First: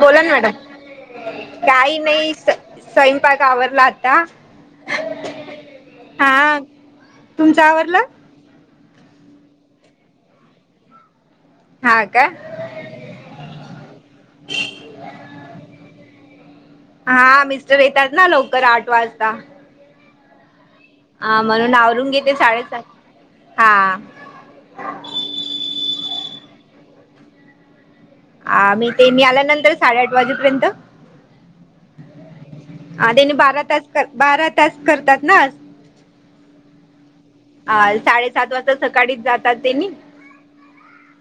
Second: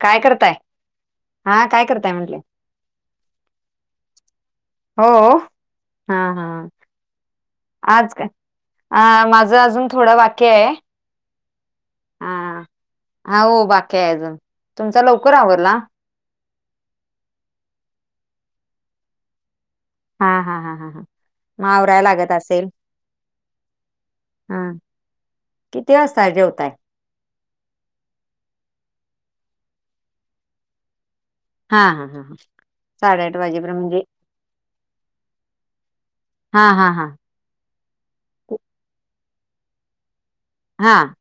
काय ना मॅडम करताय? हा काय काही करताय नाही म्हटले? स्वयंपाक आवरला आता हो हा हा तुमचा आवरला? आज काय अ माझं अजून थोडं बाकी आहे. हा हा हो बाकी आहे अजून तुमचा लवकर आवरला. हा मिस्टर येतात ना लवकर आठ वाजता. हा हा हा हा हा ह मग म्हणून आवरायला आवरून लागत घेते असेल साडेसात हा हा किती वाजता जेवताय? आम्ही तेनी आल्यानंतर साडेआठ वाजेपर्यंत.. हा हा हा हां हा त्यांनी बारा तास, बारा तास करतात ना. हा हा हा अ साडेसात वाजता सकाळीच जातात तेनी.. हां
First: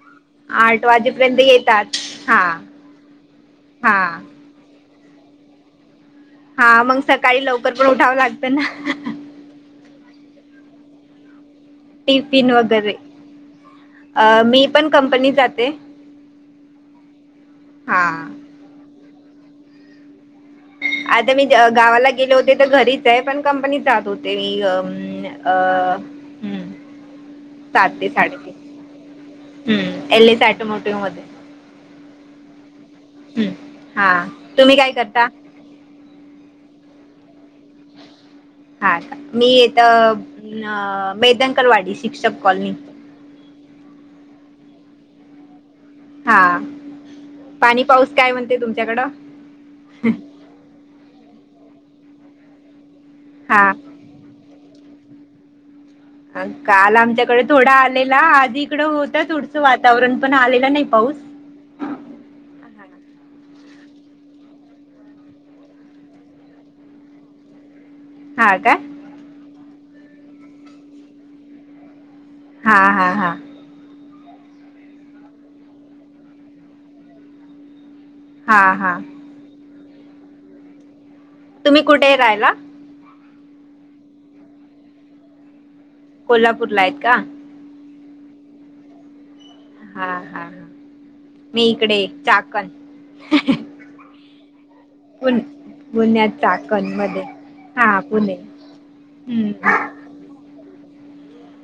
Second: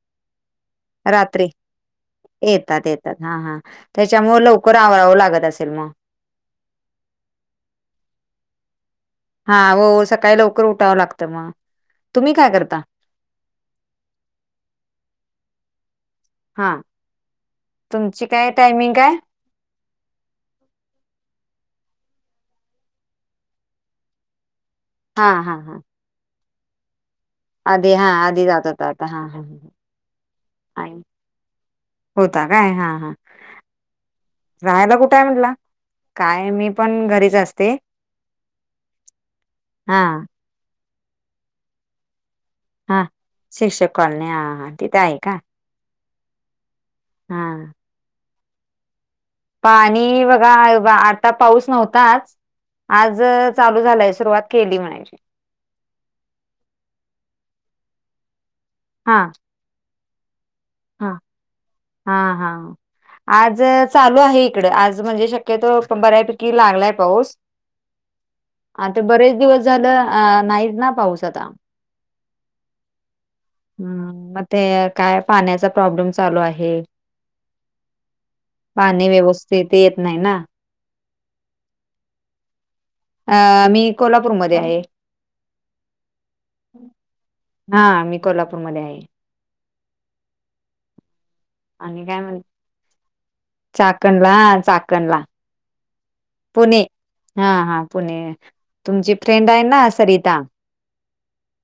वाजेपर्यंत रात्री येतात हा येतात -येतात हा हा त्याच्यामुळे लव कर आवरावं लागत असेल मग हा मग सकाळी लवकर पण उठावं लागतं ना. हा हो हो सकाळी लवकर उठावं लागतं मग. तुम्ही काय टिफिन करता? वगैरे मी पण कंपनीत जाते. हा तुमची हा काय टायमिंग आहे? आता मी गावाला गेले होते तर घरीच आहे पण कंपनीत जात होते मी ह हा अ हा हा हं सात आधी हा ते आधी जात होता आता हा हा साडेतीन हा. हुं एलीस ऑटोमोटिव आणि मध्ये होता काय हा हा हम्म हा तुम्ही काय राहायला कुठेय करता म्हंटला? काय मी पण घरीच असते. हा मी हा इथं मेदनकरवाडी शिक्षक कॉलनी. हा शिक्षक कॉलनी हा हां तिथे आहे का? हा हा पाणी पाऊस काय म्हणते तुमच्याकडं? पाणी बघा आता पाऊस नव्हताच आज हा चालू झालायं सुरुवात केली म्हणायची. अ काल आमच्याकडे थोडा आलेला आधी इकडं हा होता थोडसं वातावरण पण आलेलं नाही. हा पाऊस हा हा आज चालू आहे इकडे आज म्हणजे शक्यतो बऱ्यापैकी लागलाय पाऊस [unintelligible] हा का आता बरेच दिवस झालं अ नाहीच ना पाऊस आता हा हा हा हा मग ते काय पाण्याचा प्रॉब्लेम चालू आहे. हा हा पाणी व्यवस्थित येत नाही ना. तुम्ही कुठे आहे राहायला? अ मी कोल्हापूरमध्ये आहे. कोल्हापूर ला आहेत का. हा मी कोल्हापूरमध्ये आहे. हा हा हा मी इकडे चाकण चाकण ला चाकण ला पुण्यात पुणे चाकण मध्ये हा हा पुणे तुमची फ्रेंड आहे हम्म ना सरिता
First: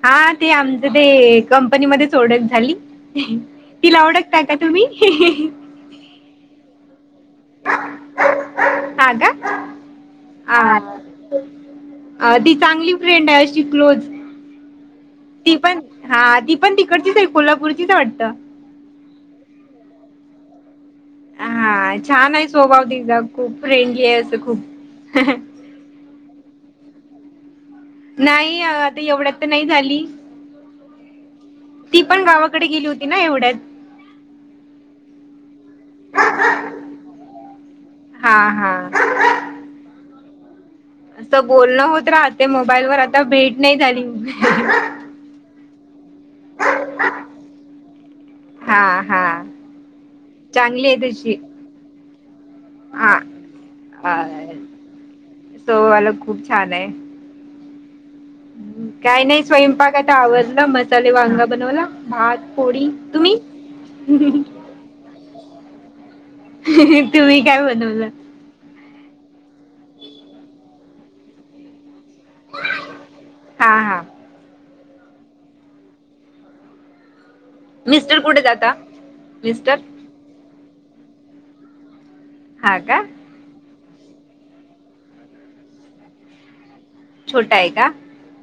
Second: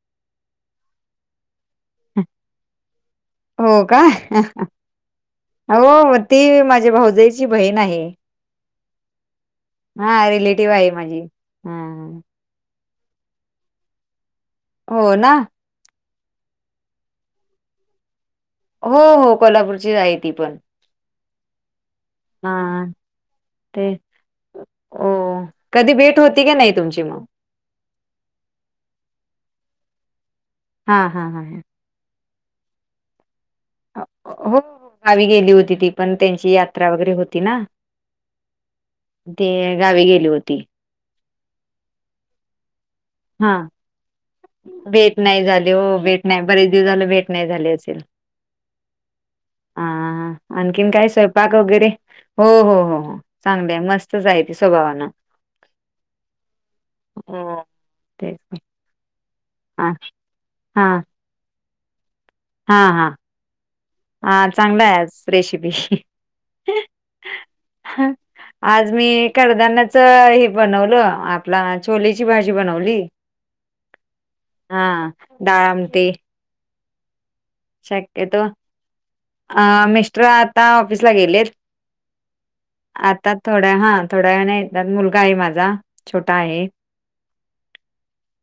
हा ते आमचं ते कंपनीमध्येध्येच ओळख झाली ती ला ओड का तुम्ही? हो ती माझ्या भाऊजईची बहीण आहे. हा का हा रिलेटिव्ह आहे माझी हा अ ती चांगली फ्रेंडा अशी क्लोज हो ना ती पण हा ती पण तिकडचीच आहे कोल्हापूरचीच वाटतं हो हो कोल्हापूरची आहे ती पण हा छान आहे स्वभाव हा तिचा खूप ते फ्रेंडली आहे असं खूप हो कधी भेट होती की नाही तुमची मग नाही आता एवढ्यात तर नाही झाली हां हां हां हां ती पण गावाकडे गेली होती ना एवढ्यात हो हो गावी गेली होती ती पण त्यांची यात्रा वगैरे होती ना हा हा ते गावी गेली होती असं बोलणं होत राहते मोबाईलवरर आता हा भेट नाही झाली भेट नाही झाली हो भेट नाही बरेच दिवसाला भेट नाही झाली असेल हा हा हा चांगली आणखीन आहे काय तुझी स्वयंपाक वगैरे हो हो हो हा चांगली मस्तचय त स्वभावान सो वाला खूप छान आहे हम ते काय नाही स्वयंपाक आता आवरला हा मसाले वांगा बनवला भात हा पोळी हा तुम्ही हा चांगला आहे आ रेसिपी तुम्ही काय बनवलं आज मी कडधान्यांचा हे बनवलं आपलं छोलेची भाजी बनवली हा हा हा डाळ आमट मिस्टर शक्यतो कुठे जाता अ मिस्टर आता ऑफिसला गेले हा का आता थोड्या हा थोड्या नाही मुलगा आहे माझा छोटा आहे छोटा आहे का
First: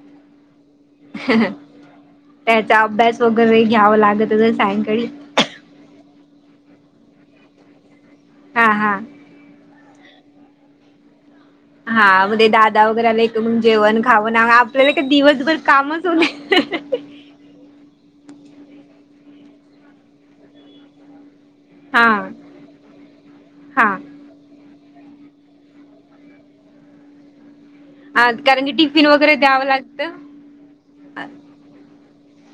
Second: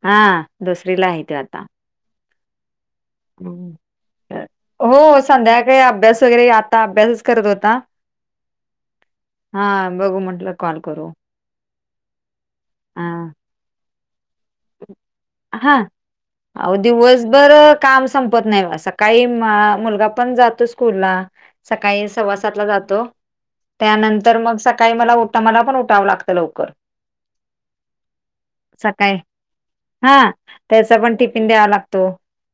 हा दुसरी ला त्याचा अभ्यास वगैरे घ्यावा लागत सायंकाळी त संध्याकाळी अभ्यास वगैरे आता अभ्यासच करत होता हा हा हा बघू म्हटलं कॉल करू हा म्हणे दादा वगैरेला हा एक जेवण खाऊन आपल्याला का दिवसभर हा कामच अहो होते दिवसभर काम संपत नाही सकाळी मुलगा पण जातो स्कूल ला हा सकाळी सव्वा सातला जातो हा त्यानंतर मग सकाळी मला उटा मला पण उठावं लागतं लवकर ह कारण की टिफिन वगैरे द्याव लाग हा त्याचा पण टिफिन द्यावा लागतो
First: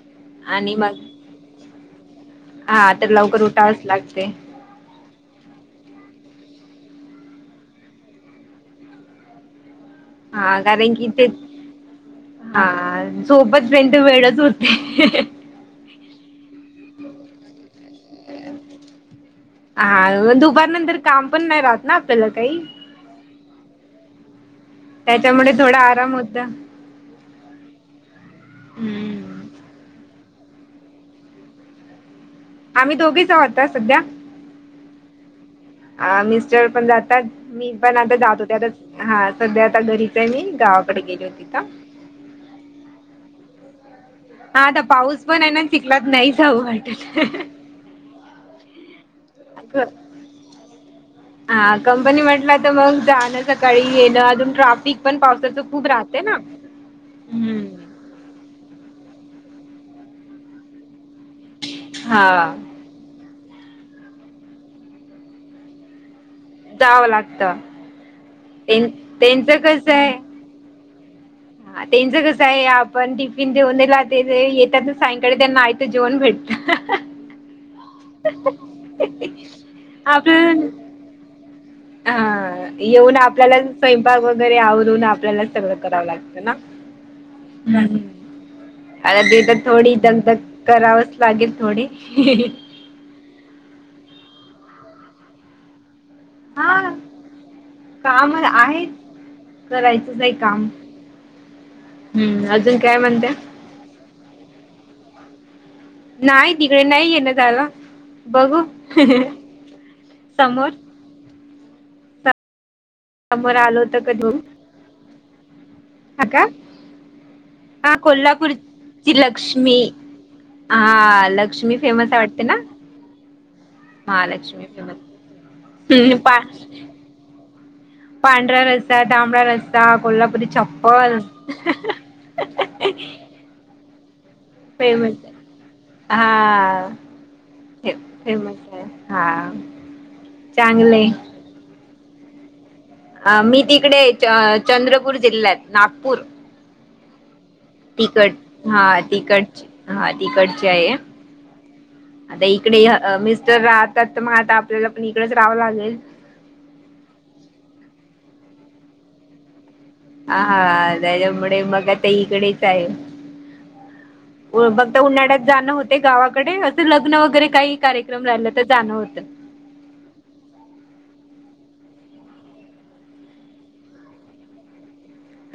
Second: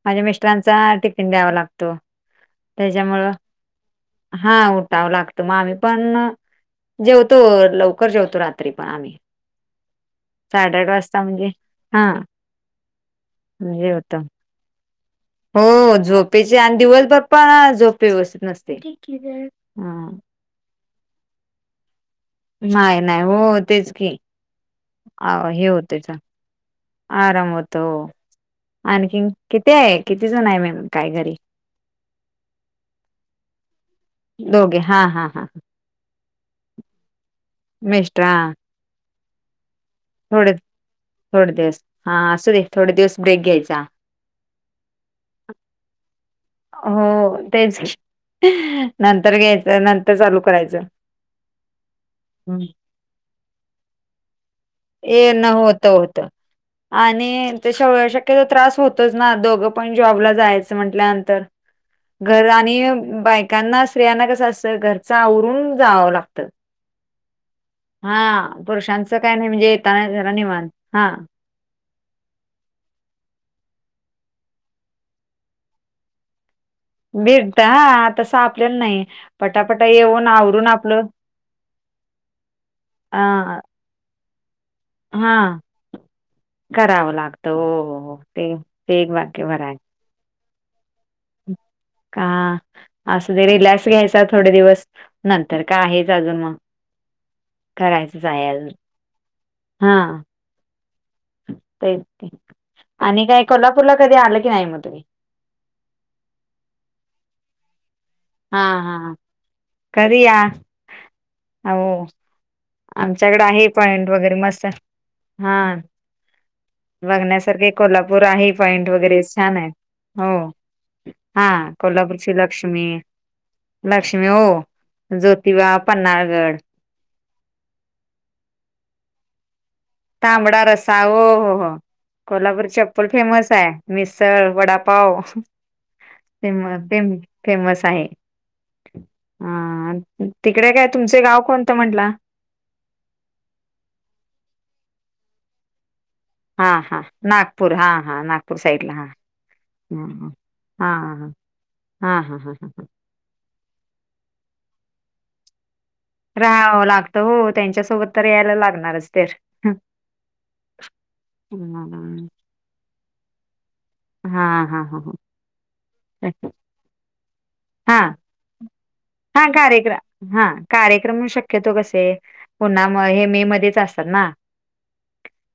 माझ्या आणि मिस्टरांचा मग टिफिन द्यावा लागतो हा तर त्याच्यामुळं लवकर उठावच लागते हा ाव लागत मग आम्ही पण जेवतो लवकर जेवतो रात्री पण आम्ही हा कारण की वाजता ते म्हणजे हां, हा सोबत पंत जेवतो. वेळच होत ह हो झोपेचे आणि दिवसभर पण झोपे व्यवस्थित नसते हां, हा दुपार नंतर काम पण नाही राहत ना आपल्याला काही नाही नाही हो होतेच की त्याच्यामुळे हे थोडा होतेच आराम होता आराम होतो आणखीन हम्म किती आहे किती जण आहे म काय घरी आम्ही दोघी जा होता सध्या दोघे हा हा हा अ मिस्टर पण जातात मी पण आता मिस्टर जात हां, होते आता हा सध्या आता घरी मी थोडे गावाकडे गेली होती थोडे का दिवस हा असू दे थोडे दिवस ब्रेक घ्यायचा हाता पाऊस पण आहे ना चीकलात नाही जाऊ वाट हो तेच की. नंतर घ्यायचं नंतर चालू करायचं हा कंपनी म्हटलं तर मग जाणं सकाळी येण अजून ट्राप हे न होत होत आणि स शक्के त्रास होतच ना दोघं पण जॉबला जायचं म्हंटल्यानंतर घर हा आणि बायकांना स्त्रियांना कस असतं घरच आवरून जावं लागत जावं लागत त्यां हा पुरुषांचं काय नाही त्यांचं म्हणजे कसं येताना आहे जरा निवांत हा हा त्यांचं कसं आहे आपण टिफिन देेऊनला ते येतात ना सायंकाळी त्यांना यतं जेवण भेटत भेटता हा तस आपलेला नाही पटापटा येऊन आवरून आपण आपलं हा येऊन अ आपल्याला स्वयंपाक वगैरे आवरून आपल्याला हा सगळं करावं लागतं ना करावं लागतं हो ते वेग आता वाग्य ते थोडी दगधग करावच लागेल थोडी असं ते रिलॅक्स घ्यायचा थोडे दिवस नंतर का आहेच अजून मग हा करायचंच काम आहेल आहेच हा करायचंच आहे काम. ते हम्म अजून आणि म्हणते काय कोल्हापूरला कधी आलं की नाही मग तुम्ही नाही तिकडे नाही येे ना त्याला हा हा घरीया समोर हो आमच्याकडे समोर आहे आलो तर पॉइंट कधी वगैरे बघू मस्त हा हा का बघण्यासारखे कोल्हापूर आहे पॉइंट ची वगैरे छान आहे लक्ष्मी हो हा लक्ष्मी फेमस आहे कोल्हापूरची वाटते ना लक्ष्मी लक्ष्मी हो महालक्ष्मी ज्योतिबा फेमस पा पन्नाळगड पांढरा रस्सा तांबड रस्सा कोल्हापुरी तांबडा रसा हो छप्पल हो हो कोल्हापूर च प्पल फेमस आहे मिसळ फेमस वडापाव फम हा फम फेमस आहे फेमस आहे हा ह तिकडे काय चांगले तुमचे गाव कोणतं म्हटलं अ मी तिकडे चंद्रपूर जिल्ह्यात नागपूर हा हा नागपूर हा हा तिकड नागपूर हा साईडला तिकड हा तिकड चे हा आहे हा हा हा आता हा हा ह इकडे मिस्टर राहतात तर मग आता आपल्याला पण इकडेच राहावं लागेल रा लागत हो त्यांच्यासोबत तर यायला लागणारच तर ह हा त्याच्यामुळे मग आता इकडेच आहे हा बघता ह उन्हाळ्यात जाणं होते गावाकडे असं लग्न वगैरे काही कार्यक्रम राहिला तर जाणं होत कार्यक्र हा कार्यक्रम शक्यतो कसे पुन्हा हे मे मध्येच असतात ना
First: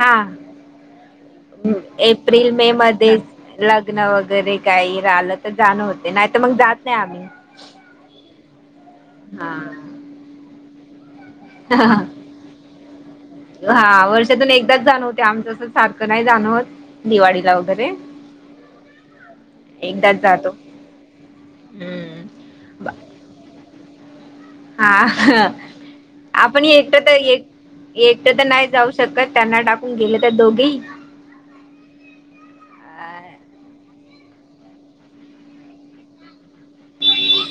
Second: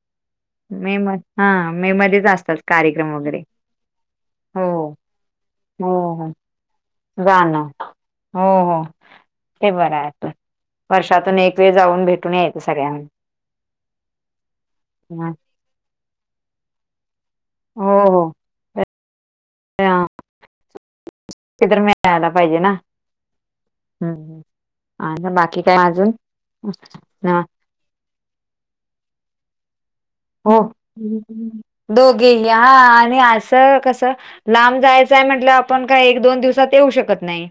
हां मे म हा मे मध्येच एप्रिल असतात मे कार्यक्रम मध्ये वगैरे लग्न वगैरे हो काही रालं जाण होते नाही तर मग नाही आम्ही जाण हो हो हा. ते बरं आहे वर्षातून एक वेळ जाऊन भेटून यायचं सगळ्यांना हा वर्षातून एकदाच जाण होते हां. आमच सारखं नाही जाणवत दिवाळीला हो वगैरे हो तर एकदाच जातो किधर मला पाईे ना हम्म हम् हा आपण एकट तर ह एक एक तर तर नाही जाऊ शकत त्यांना टाकून गेलं हो दोघे हा आणि असं कसं लांब जायचंय म्हटलं आपण काही एक दोन दिवसात येऊ शकत नाही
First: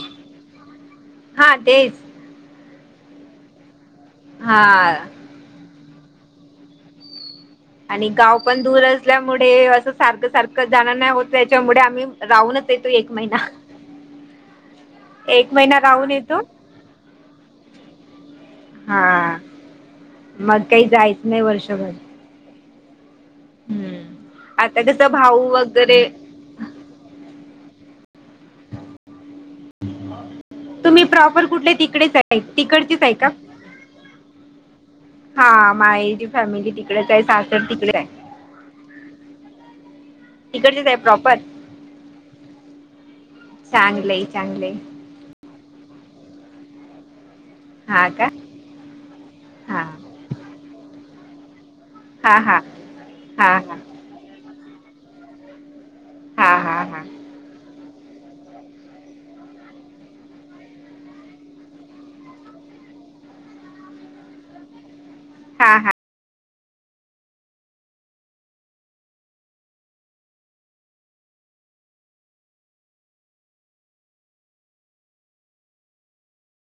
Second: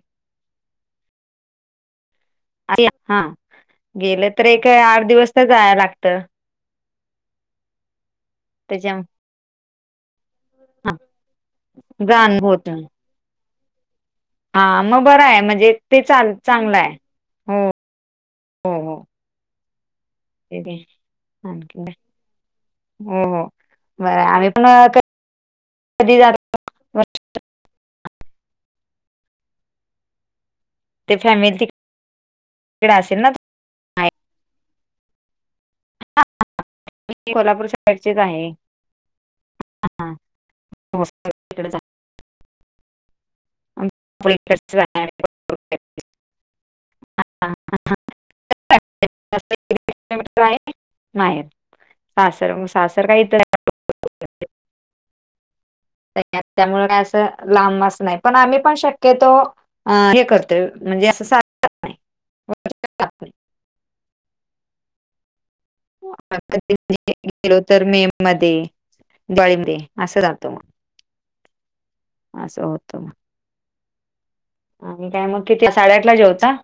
हा तेच हा गेलं तर हा एक आठ दिवस जा लागत आणि गाव पण दूर त्याच्या असल्यामुळे अस सारखं सारखं जाणार नाही होत त्याच्यामुळे आम्ही जाण होत राहूनच नाही येतो एक महिना हा मग बरं आहे एक म्हणजे महिना ते राहून चाल येतो चांगलं आहे हो हो हो हा मग ते काही जायचं नाही आणखी काय? वर्षभर हो हो हम्म बर आम्ही पण आता कसं भाऊ वगैरे कधी तुम्ही ते प्रॉपर फॅमिली कुठले तिकडेच आहे तिकडे तिकडचेच आहे असेल का ना तुमची? हा माय जी फॅमिली तिकडेच आहे सासर कोल्हापूर तिकडे आहे साईडचेच हा तिकडचेच आहे हो प्रॉपर इकडेच चांगलंय पुच चांगलंय हा का हा आहे नाही हां सासर हां मग सासर का इत हां हां हां त्यामुळे हां का हां असं लांबच नाही पण आम्ही पण शक्यतो अ हे करते म्हणजे अस हा हा गेलो तर मे मध्ये बळीब दे असं जातो मग असं होत मग आणि काय मग किती साडेआठला जेवता